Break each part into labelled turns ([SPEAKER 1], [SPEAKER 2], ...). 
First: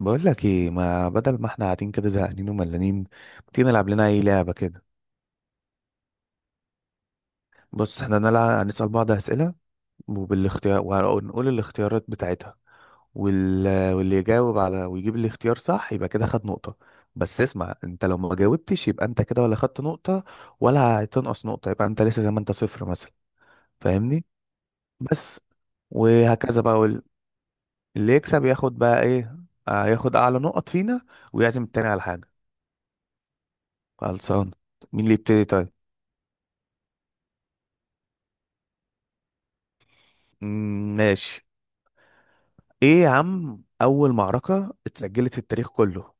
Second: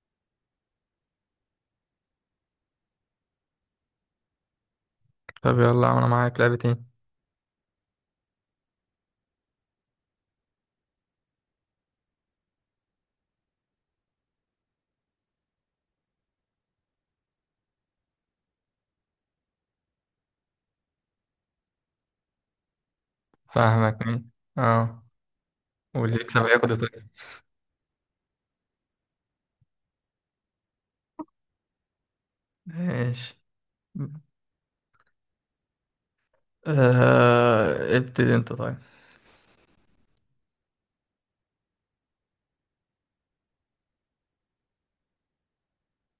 [SPEAKER 1] بقول لك ايه، ما بدل ما احنا قاعدين كده زهقانين وملانين، ما تيجي نلعب لنا اي لعبه كده؟
[SPEAKER 2] طب يلا يا عم، انا معاك لعبتين.
[SPEAKER 1] بص احنا نلعب، هنسال بعض اسئله وبالاختيار ونقول الاختيارات بتاعتها وال... واللي يجاوب على ويجيب الاختيار صح يبقى كده خد نقطه. بس اسمع، انت لو ما جاوبتش يبقى انت كده ولا خدت نقطه ولا هتنقص نقطه، يبقى انت لسه زي ما انت صفر مثلا.
[SPEAKER 2] فاهمك
[SPEAKER 1] فاهمني.
[SPEAKER 2] مين؟ اه.
[SPEAKER 1] بس.
[SPEAKER 2] واللي يكسب
[SPEAKER 1] وهكذا
[SPEAKER 2] هياخد
[SPEAKER 1] بقى
[SPEAKER 2] التاني.
[SPEAKER 1] اللي يكسب ياخد بقى ايه. ياخد اعلى نقط فينا ويعزم التاني على حاجه.
[SPEAKER 2] ماشي.
[SPEAKER 1] خلصان. مين اللي يبتدي طيب؟
[SPEAKER 2] ابتدي انت طيب.
[SPEAKER 1] ماشي. ايه يا عم، اول معركة اتسجلت في التاريخ كله؟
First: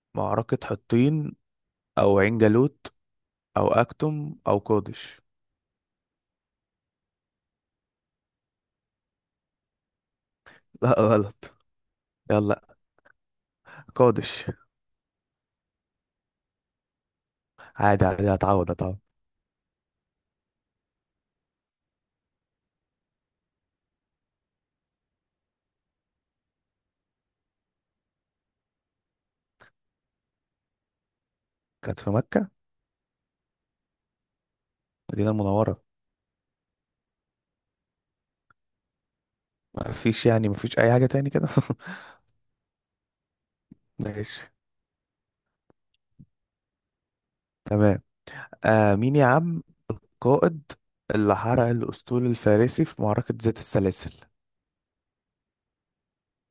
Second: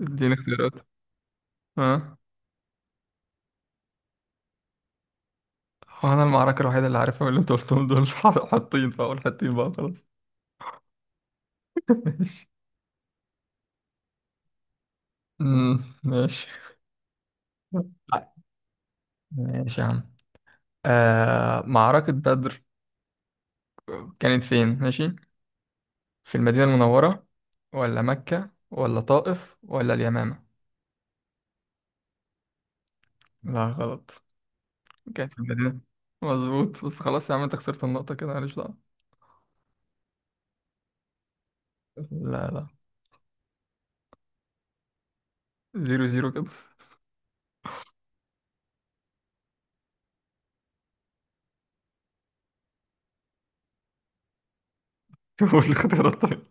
[SPEAKER 2] اديني
[SPEAKER 1] معركة
[SPEAKER 2] اختيارات.
[SPEAKER 1] حطين
[SPEAKER 2] اه.
[SPEAKER 1] او عين جالوت او اكتم او قادش؟
[SPEAKER 2] هو انا المعركة الوحيدة اللي عارفها من اللي انت قلتهم دول حاطين، فاقول حاطين بقى خلاص.
[SPEAKER 1] لا غلط. يلا، قادش.
[SPEAKER 2] ماشي.
[SPEAKER 1] عادي عادي، هتعوض هتعوض.
[SPEAKER 2] ماشي يا عم. معركة بدر. كانت فين؟ ماشي. في المدينة المنورة، ولا مكة، ولا طائف، ولا اليمامة؟
[SPEAKER 1] كانت في مكة،
[SPEAKER 2] لا غلط. كان
[SPEAKER 1] مدينة
[SPEAKER 2] في البداية.
[SPEAKER 1] منورة.
[SPEAKER 2] مظبوط، بس خلاص يا عم، انت خسرت النقطة كده، معلش بقى.
[SPEAKER 1] مفيش، يعني مفيش اي حاجة تاني كده.
[SPEAKER 2] لا لا.
[SPEAKER 1] ماشي،
[SPEAKER 2] زيرو زيرو كده.
[SPEAKER 1] تمام. مين يا عم؟ قائد اللي حرق الاسطول الفارسي في معركة ذات السلاسل؟
[SPEAKER 2] شوفوا الاختيارات طيب.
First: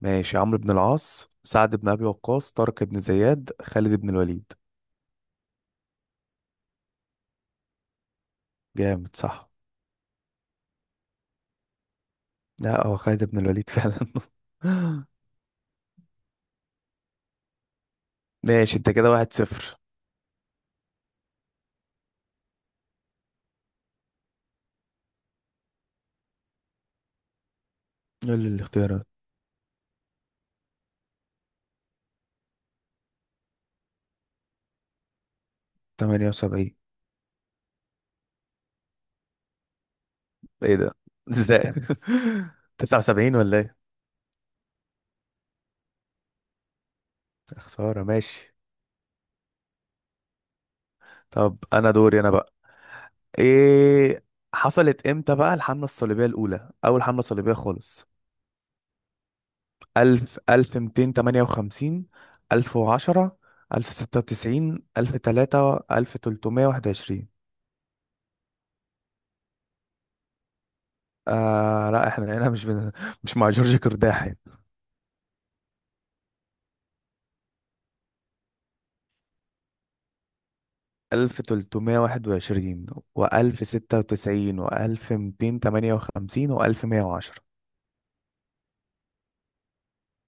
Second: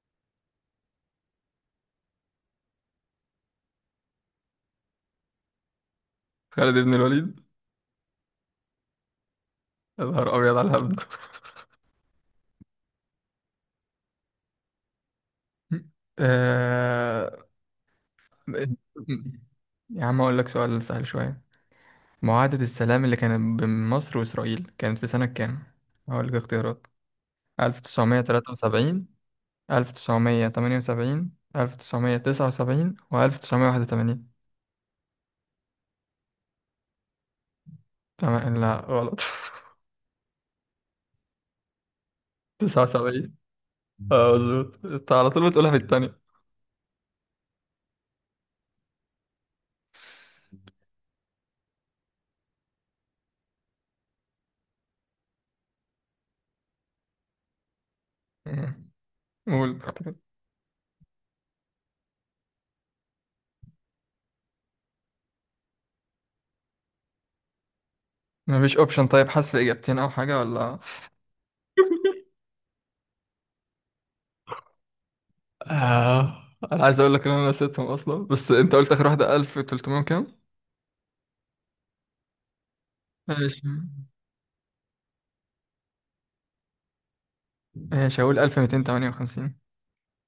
[SPEAKER 1] ماشي، عمرو بن العاص، سعد بن ابي وقاص، طارق بن زياد، خالد بن الوليد.
[SPEAKER 2] خالد بن الوليد.
[SPEAKER 1] جامد، صح.
[SPEAKER 2] يا نهار أبيض على الهبد!
[SPEAKER 1] لا، هو خالد بن الوليد فعلا.
[SPEAKER 2] آه...
[SPEAKER 1] ماشي، انت كده واحد صفر.
[SPEAKER 2] يا عم أقول لك سؤال سهل شوية. معاهدة السلام اللي كانت بين مصر وإسرائيل كانت في سنة كام؟ هقول لك اختيارات.
[SPEAKER 1] قول لي
[SPEAKER 2] 1973،
[SPEAKER 1] الاختيارات.
[SPEAKER 2] 1978، 1979، و1981؟
[SPEAKER 1] 78.
[SPEAKER 2] تمام. لا غلط.
[SPEAKER 1] ايه ده؟ ازاي؟
[SPEAKER 2] 79.
[SPEAKER 1] 79 ولا ايه؟
[SPEAKER 2] اه، مظبوط، انت على طول بتقولها في التانية.
[SPEAKER 1] خسارة. ماشي، طب انا دوري انا بقى. ايه. حصلت امتى بقى الحملة الصليبية الأولى، أول حملة صليبية خالص؟
[SPEAKER 2] مم. قول.
[SPEAKER 1] ألف ميتين تمانية وخمسين، 1010، 1096، 1321.
[SPEAKER 2] مفيش اوبشن طيب، حذف اجابتين او حاجة ولا؟
[SPEAKER 1] لا، احنا هنا مش مش مع جورج كرداحي.
[SPEAKER 2] آه. انا عايز اقول لك ان انا نسيتهم اصلا، بس انت قلت اخر واحدة 1300 كام؟
[SPEAKER 1] 1321،
[SPEAKER 2] ماشي.
[SPEAKER 1] وألف ستة وتسعين، وألف ميتين تمانية وخمسين، وألف مية وعشرة.
[SPEAKER 2] ماشي، هقول 1258.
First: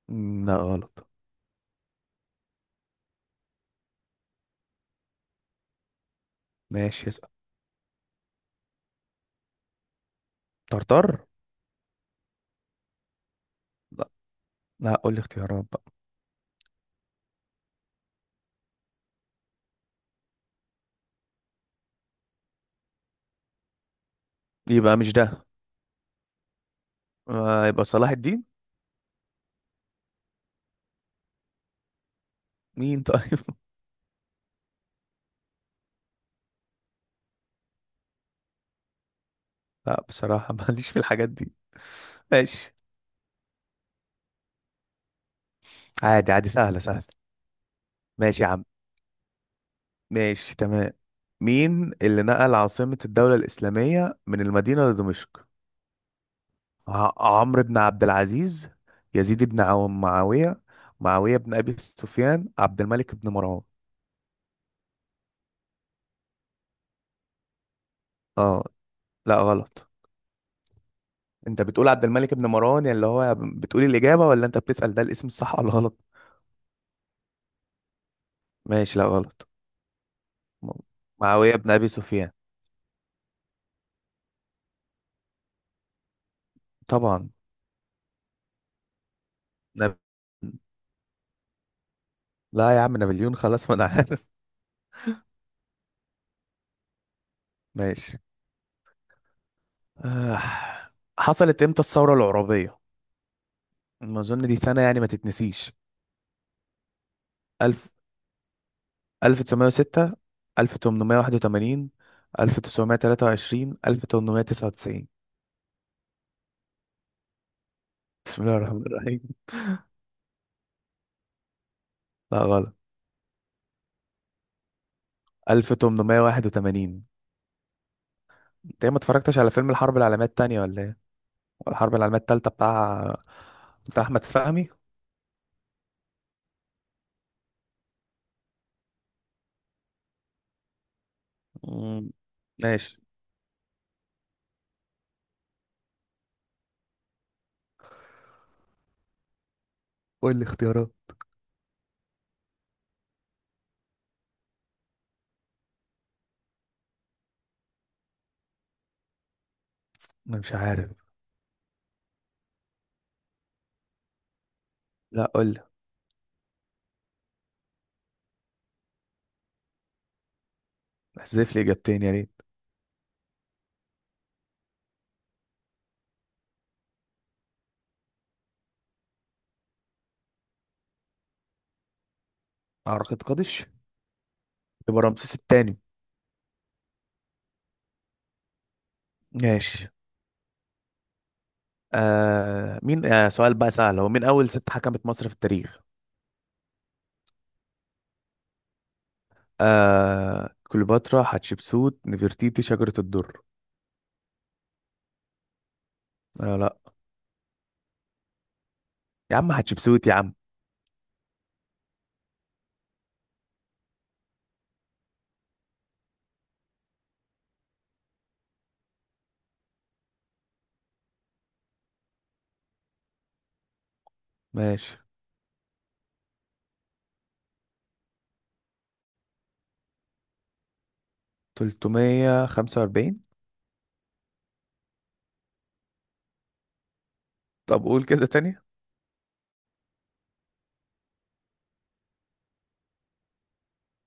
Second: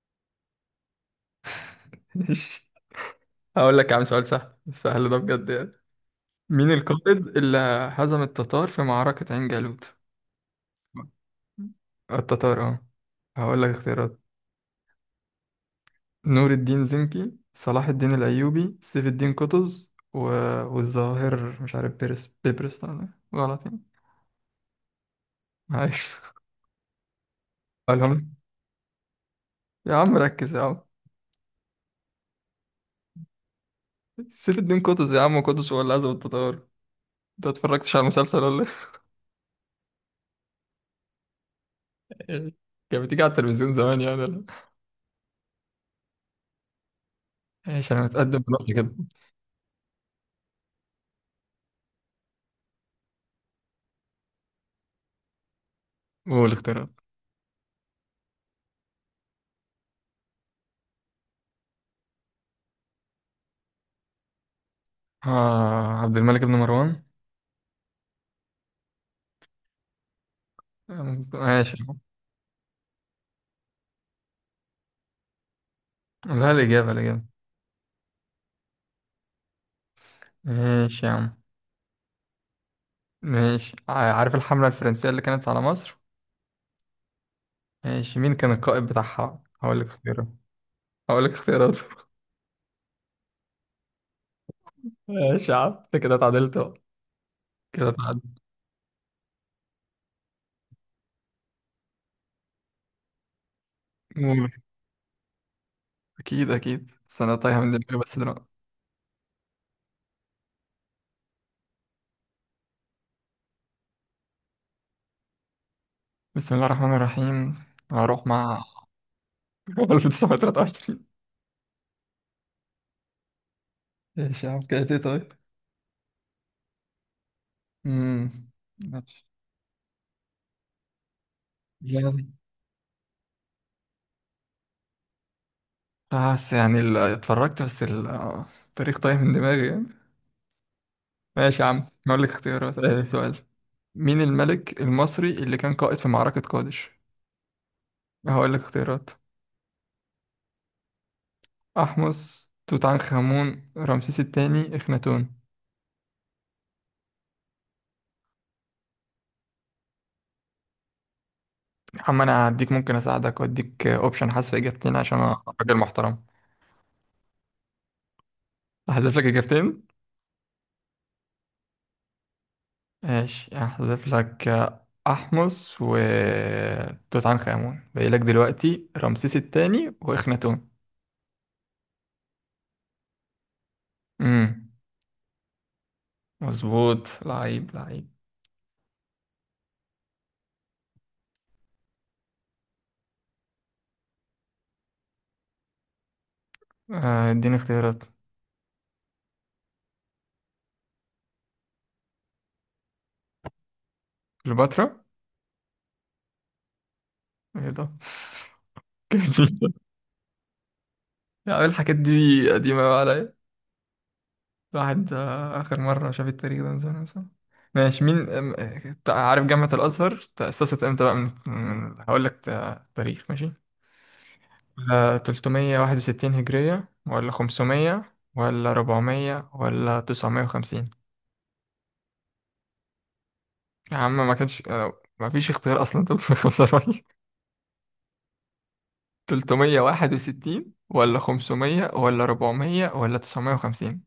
[SPEAKER 1] لا غلط.
[SPEAKER 2] ماشي. هقول لك يا عم سؤال سهل سهل ده بجد يعني. مين
[SPEAKER 1] ماشي،
[SPEAKER 2] القائد
[SPEAKER 1] اسأل.
[SPEAKER 2] اللي هزم التتار في معركة عين جالوت؟
[SPEAKER 1] طرطر.
[SPEAKER 2] التتار اه. هقول لك
[SPEAKER 1] لا
[SPEAKER 2] اختيارات.
[SPEAKER 1] لا، قول لي اختيارات بقى.
[SPEAKER 2] نور الدين زنكي، صلاح الدين الأيوبي، سيف الدين قطز، والظاهر مش عارف، بيبرس. لا، لا، غلط يعني.
[SPEAKER 1] يبقى مش ده.
[SPEAKER 2] معلش.
[SPEAKER 1] يبقى صلاح
[SPEAKER 2] أقولهم.
[SPEAKER 1] الدين.
[SPEAKER 2] يا عم ركز يا عم!
[SPEAKER 1] مين طيب؟
[SPEAKER 2] سيف الدين قطز يا عم، قطز هو اللي عزم التتار. انت اتفرجتش على المسلسل ولا؟
[SPEAKER 1] لا بصراحة ماليش في الحاجات دي.
[SPEAKER 2] إيه؟
[SPEAKER 1] ماشي،
[SPEAKER 2] كانت بتيجي على التلفزيون زمان يعني ولا؟
[SPEAKER 1] عادي عادي، سهلة سهلة.
[SPEAKER 2] ماشي، انا متقدم
[SPEAKER 1] ماشي يا عم.
[SPEAKER 2] بنقطة كده.
[SPEAKER 1] ماشي، تمام. مين اللي نقل عاصمة الدولة الإسلامية من المدينة لدمشق؟
[SPEAKER 2] قول اختيارات.
[SPEAKER 1] ع- عمرو بن عبد العزيز، يزيد بن معاوية، معاوية بن أبي سفيان، عبد الملك بن مروان.
[SPEAKER 2] اه، عبد الملك بن مروان.
[SPEAKER 1] اه. لا غلط. انت
[SPEAKER 2] ماشي
[SPEAKER 1] بتقول
[SPEAKER 2] يا
[SPEAKER 1] عبد الملك بن مروان يعني اللي هو بتقول الإجابة، ولا انت بتسأل ده الاسم الصح ولا غلط؟
[SPEAKER 2] عم. لا، الإجابة الإجابة.
[SPEAKER 1] ماشي، لا غلط. م-
[SPEAKER 2] ماشي يا عم.
[SPEAKER 1] معاوية بن أبي سفيان.
[SPEAKER 2] ماشي، عارف الحملة الفرنسية اللي كانت على مصر؟
[SPEAKER 1] طبعا.
[SPEAKER 2] ماشي، مين كان القائد بتاعها؟ هقول لك
[SPEAKER 1] نب...
[SPEAKER 2] اختيارات. هقول لك اختياراته.
[SPEAKER 1] لا يا عم، نابليون، خلاص ما انا عارف.
[SPEAKER 2] ماشي يا عم، انت كده اتعدلت بقى. كده
[SPEAKER 1] ماشي.
[SPEAKER 2] اتعدلت.
[SPEAKER 1] آه. حصلت امتى الثورة العرابية؟ ما اظن
[SPEAKER 2] قول.
[SPEAKER 1] دي سنة يعني ما تتنسيش.
[SPEAKER 2] اكيد اكيد، بس انا تايهه من دماغي بس دلوقتي.
[SPEAKER 1] 1906، 1881، 1923، 1899.
[SPEAKER 2] بسم الله الرحمن الرحيم. هروح
[SPEAKER 1] بسم الله
[SPEAKER 2] مع
[SPEAKER 1] الرحمن الرحيم.
[SPEAKER 2] 1923.
[SPEAKER 1] لا غلط.
[SPEAKER 2] ماشي يا عم كده، ايه طيب؟
[SPEAKER 1] 1881.
[SPEAKER 2] امم
[SPEAKER 1] انت إيه، ما اتفرجتش على فيلم الحرب العالمية التانية ولا ايه؟ ولا الحرب العالمية
[SPEAKER 2] يلا.
[SPEAKER 1] التالتة بتاع، بتاع احمد فهمي.
[SPEAKER 2] بس يعني اتفرجت بس التاريخ تايه من دماغي يعني. ماشي يا عم
[SPEAKER 1] مم،
[SPEAKER 2] هقول لك اختيارات،
[SPEAKER 1] ماشي.
[SPEAKER 2] سؤال. مين الملك المصري اللي كان قائد في معركة قادش؟ هقول لك اختيارات.
[SPEAKER 1] قول لي اختيارات.
[SPEAKER 2] أحمس، توت عنخ آمون، رمسيس التاني، إخناتون؟
[SPEAKER 1] انا مش عارف.
[SPEAKER 2] يا عم أنا هديك، ممكن أساعدك وأديك أوبشن حذف إجابتين عشان
[SPEAKER 1] لا
[SPEAKER 2] أنا
[SPEAKER 1] قول لي،
[SPEAKER 2] راجل محترم. أحذف لك إجابتين.
[SPEAKER 1] احذف لي اجابتين يا ريت.
[SPEAKER 2] ماشي، أحذف لك. أحمس و توت عنخ آمون. باقي لك دلوقتي رمسيس التاني وإخناتون.
[SPEAKER 1] اعتقد قادش.
[SPEAKER 2] امم
[SPEAKER 1] يبقى رمسيس التاني.
[SPEAKER 2] مظبوط، لعيب لعيب!
[SPEAKER 1] ماشي. مين، سؤال بقى سهل، هو مين اول ست حكمت مصر في التاريخ؟
[SPEAKER 2] اديني اختيارات.
[SPEAKER 1] كليوباترا، حتشبسوت، نفرتيتي، شجرة الدر.
[SPEAKER 2] كليوباترا.
[SPEAKER 1] لا.
[SPEAKER 2] ايه ده؟
[SPEAKER 1] يا عم حتشبسوت يا عم.
[SPEAKER 2] يا عم الحاجات دي قديمة بقى عليا. الواحد آخر مرة شاف التاريخ ده من زمان مثلا. ماشي، مين؟ أم- عارف جامعة الأزهر تأسست امتى بقى، هقول لك تاريخ ماشي.
[SPEAKER 1] ماشي.
[SPEAKER 2] ولا 361 هجرية، ولا 500، ولا 400، ولا 950؟
[SPEAKER 1] 345.
[SPEAKER 2] يا عم ما كانش، ما فيش اختيار أصلا. 345!
[SPEAKER 1] طب قول كده تاني.
[SPEAKER 2] 361 ولا 500 ولا 400 ولا 950؟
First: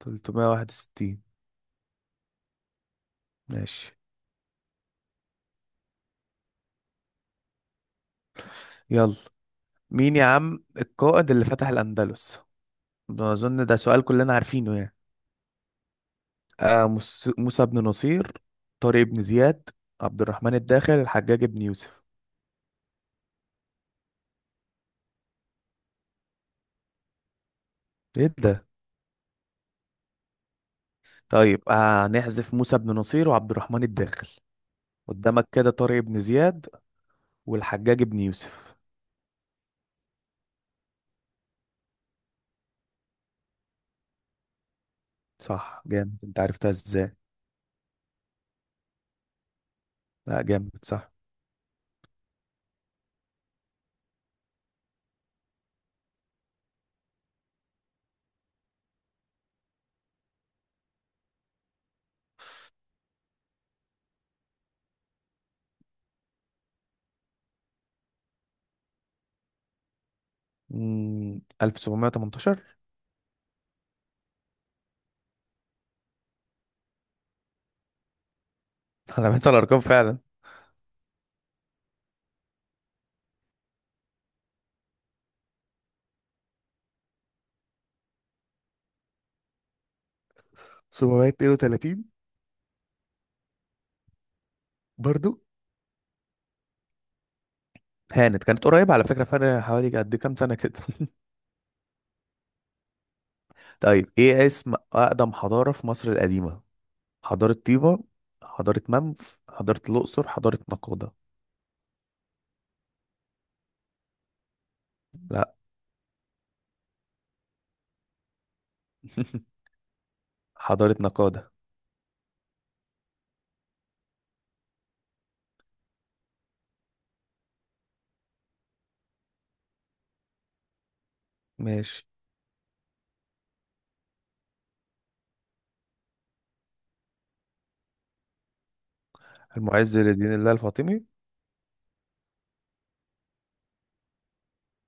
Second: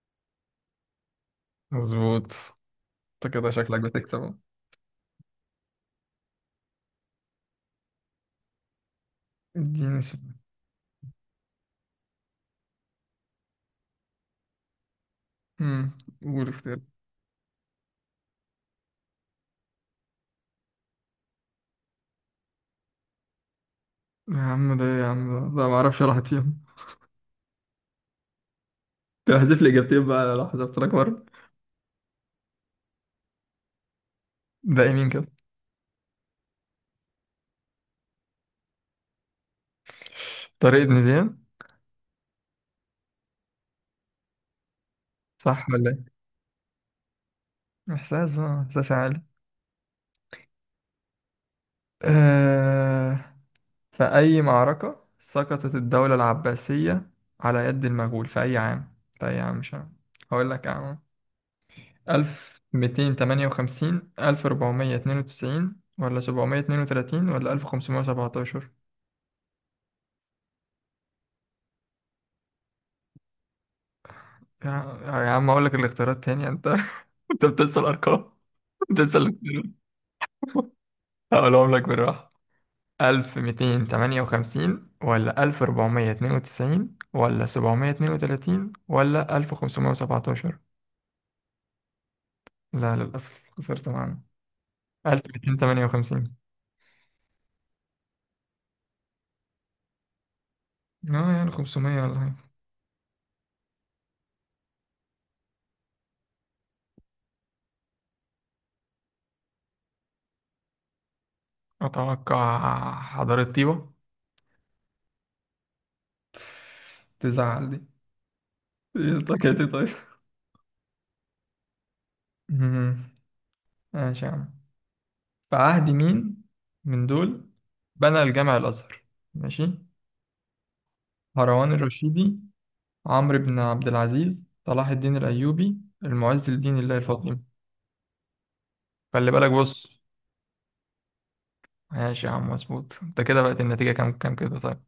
[SPEAKER 1] 361.
[SPEAKER 2] مظبوط. انت كده شكلك
[SPEAKER 1] ماشي.
[SPEAKER 2] بتكسب اهو.
[SPEAKER 1] يلا،
[SPEAKER 2] اديني
[SPEAKER 1] مين يا
[SPEAKER 2] سؤال.
[SPEAKER 1] عم القائد اللي فتح الأندلس؟ ده أظن ده سؤال كلنا عارفينه يعني.
[SPEAKER 2] قول اختيار.
[SPEAKER 1] آه، موسى بن نصير، طارق بن زياد، عبد الرحمن الداخل، الحجاج بن يوسف.
[SPEAKER 2] يا عم ده إيه يا عم! ده ما اعرفش، راحت فيهم.
[SPEAKER 1] ايه ده؟
[SPEAKER 2] طب احذف لي اجابتين بقى، لو حذفت لك مره.
[SPEAKER 1] طيب هنحذف. آه، نحذف موسى بن نصير وعبد الرحمن الداخل.
[SPEAKER 2] ده يمين كده؟
[SPEAKER 1] قدامك كده طارق بن زياد والحجاج ابن يوسف.
[SPEAKER 2] طريق ابن زيان. صح
[SPEAKER 1] صح،
[SPEAKER 2] ولا ايه؟
[SPEAKER 1] جامد، انت عرفتها ازاي؟
[SPEAKER 2] احساس بقى، احساس عالي.
[SPEAKER 1] لا جامد، صح.
[SPEAKER 2] أه... في اي معركه سقطت الدوله العباسيه على يد المغول؟ في اي عام، في اي عام مش عام. هقول لك عام. 1258، 1492 ولا 732 ولا 1517؟
[SPEAKER 1] 1718.
[SPEAKER 2] يا, يا عم، هقول لك الاختيارات تاني انت. انت بتنسى الارقام، بتنسى
[SPEAKER 1] انا بنسى
[SPEAKER 2] الاختيارات.
[SPEAKER 1] الارقام فعلا.
[SPEAKER 2] هقولهم لك بالراحة. 1258 ولا 1492 ولا 732 ولا 1517؟
[SPEAKER 1] 732.
[SPEAKER 2] لا للأسف، خسرت معانا.
[SPEAKER 1] برضو
[SPEAKER 2] 1258.
[SPEAKER 1] هانت، كانت قريبة على فكرة، فرق حوالي قد كام سنة كده.
[SPEAKER 2] اه يعني 500 ولا حاجة.
[SPEAKER 1] طيب ايه اسم أقدم حضارة في مصر القديمة؟ حضارة طيبة، حضارة منف، حضارة الأقصر، حضارة نقادة.
[SPEAKER 2] أتوقع حضارة طيبة.
[SPEAKER 1] لا.
[SPEAKER 2] تزعل دي؟ إيه طاقتي طيب.
[SPEAKER 1] حضارة نقادة.
[SPEAKER 2] مم. ماشي يا عم. في عهد مين من دول بنى الجامع الأزهر؟ ماشي. هروان
[SPEAKER 1] ماشي.
[SPEAKER 2] الرشيدي، عمرو بن عبد العزيز، صلاح الدين الأيوبي، المعز لدين الله الفاطمي؟ خلي بالك، بص.
[SPEAKER 1] المعز لدين الله الفاطمي.
[SPEAKER 2] ماشي يا عم مظبوط. انت كده بقت النتيجة كام كام كده طيب؟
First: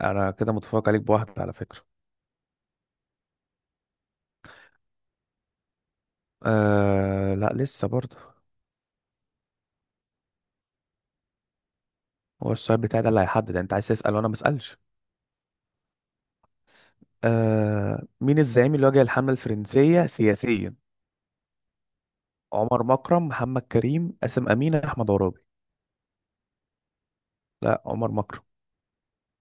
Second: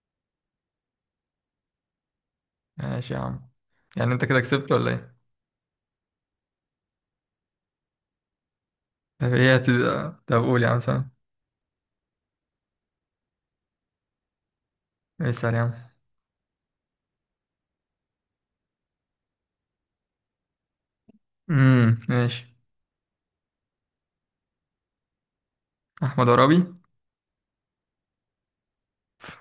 [SPEAKER 1] أنا كده متفوق عليك بواحدة على فكرة.
[SPEAKER 2] ماشي يا عم. يعني انت كده كسبت ولا ايه؟
[SPEAKER 1] لا، لسه برضه.
[SPEAKER 2] طب ايه طب قول يا عم سلام.
[SPEAKER 1] هو السؤال بتاعي ده اللي هيحدد، يعني انت عايز تسأل وانا ما اسالش؟
[SPEAKER 2] اسأل يا عم.
[SPEAKER 1] مين الزعيم اللي واجه الحملة الفرنسية سياسيا؟
[SPEAKER 2] ماشي.
[SPEAKER 1] عمر مكرم، محمد كريم، قاسم أمين، أحمد عرابي.
[SPEAKER 2] احمد عرابي.
[SPEAKER 1] لا، عمر مكرم.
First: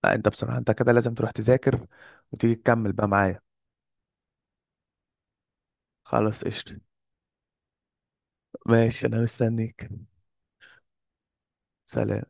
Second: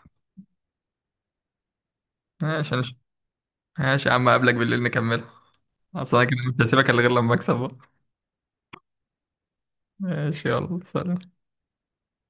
[SPEAKER 1] لا انت بصراحة انت كده لازم تروح تذاكر وتيجي
[SPEAKER 2] ماشي
[SPEAKER 1] تكمل
[SPEAKER 2] ماشي.
[SPEAKER 1] بقى معايا.
[SPEAKER 2] ماشي يا عم، اقابلك بالليل نكملها. اصل انا كده
[SPEAKER 1] خلاص،
[SPEAKER 2] مش
[SPEAKER 1] قشطة.
[SPEAKER 2] هسيبك الا غير لما اكسب بقى.
[SPEAKER 1] ماشي، انا مستنيك.
[SPEAKER 2] ماشي يلا سلام.
[SPEAKER 1] سلام.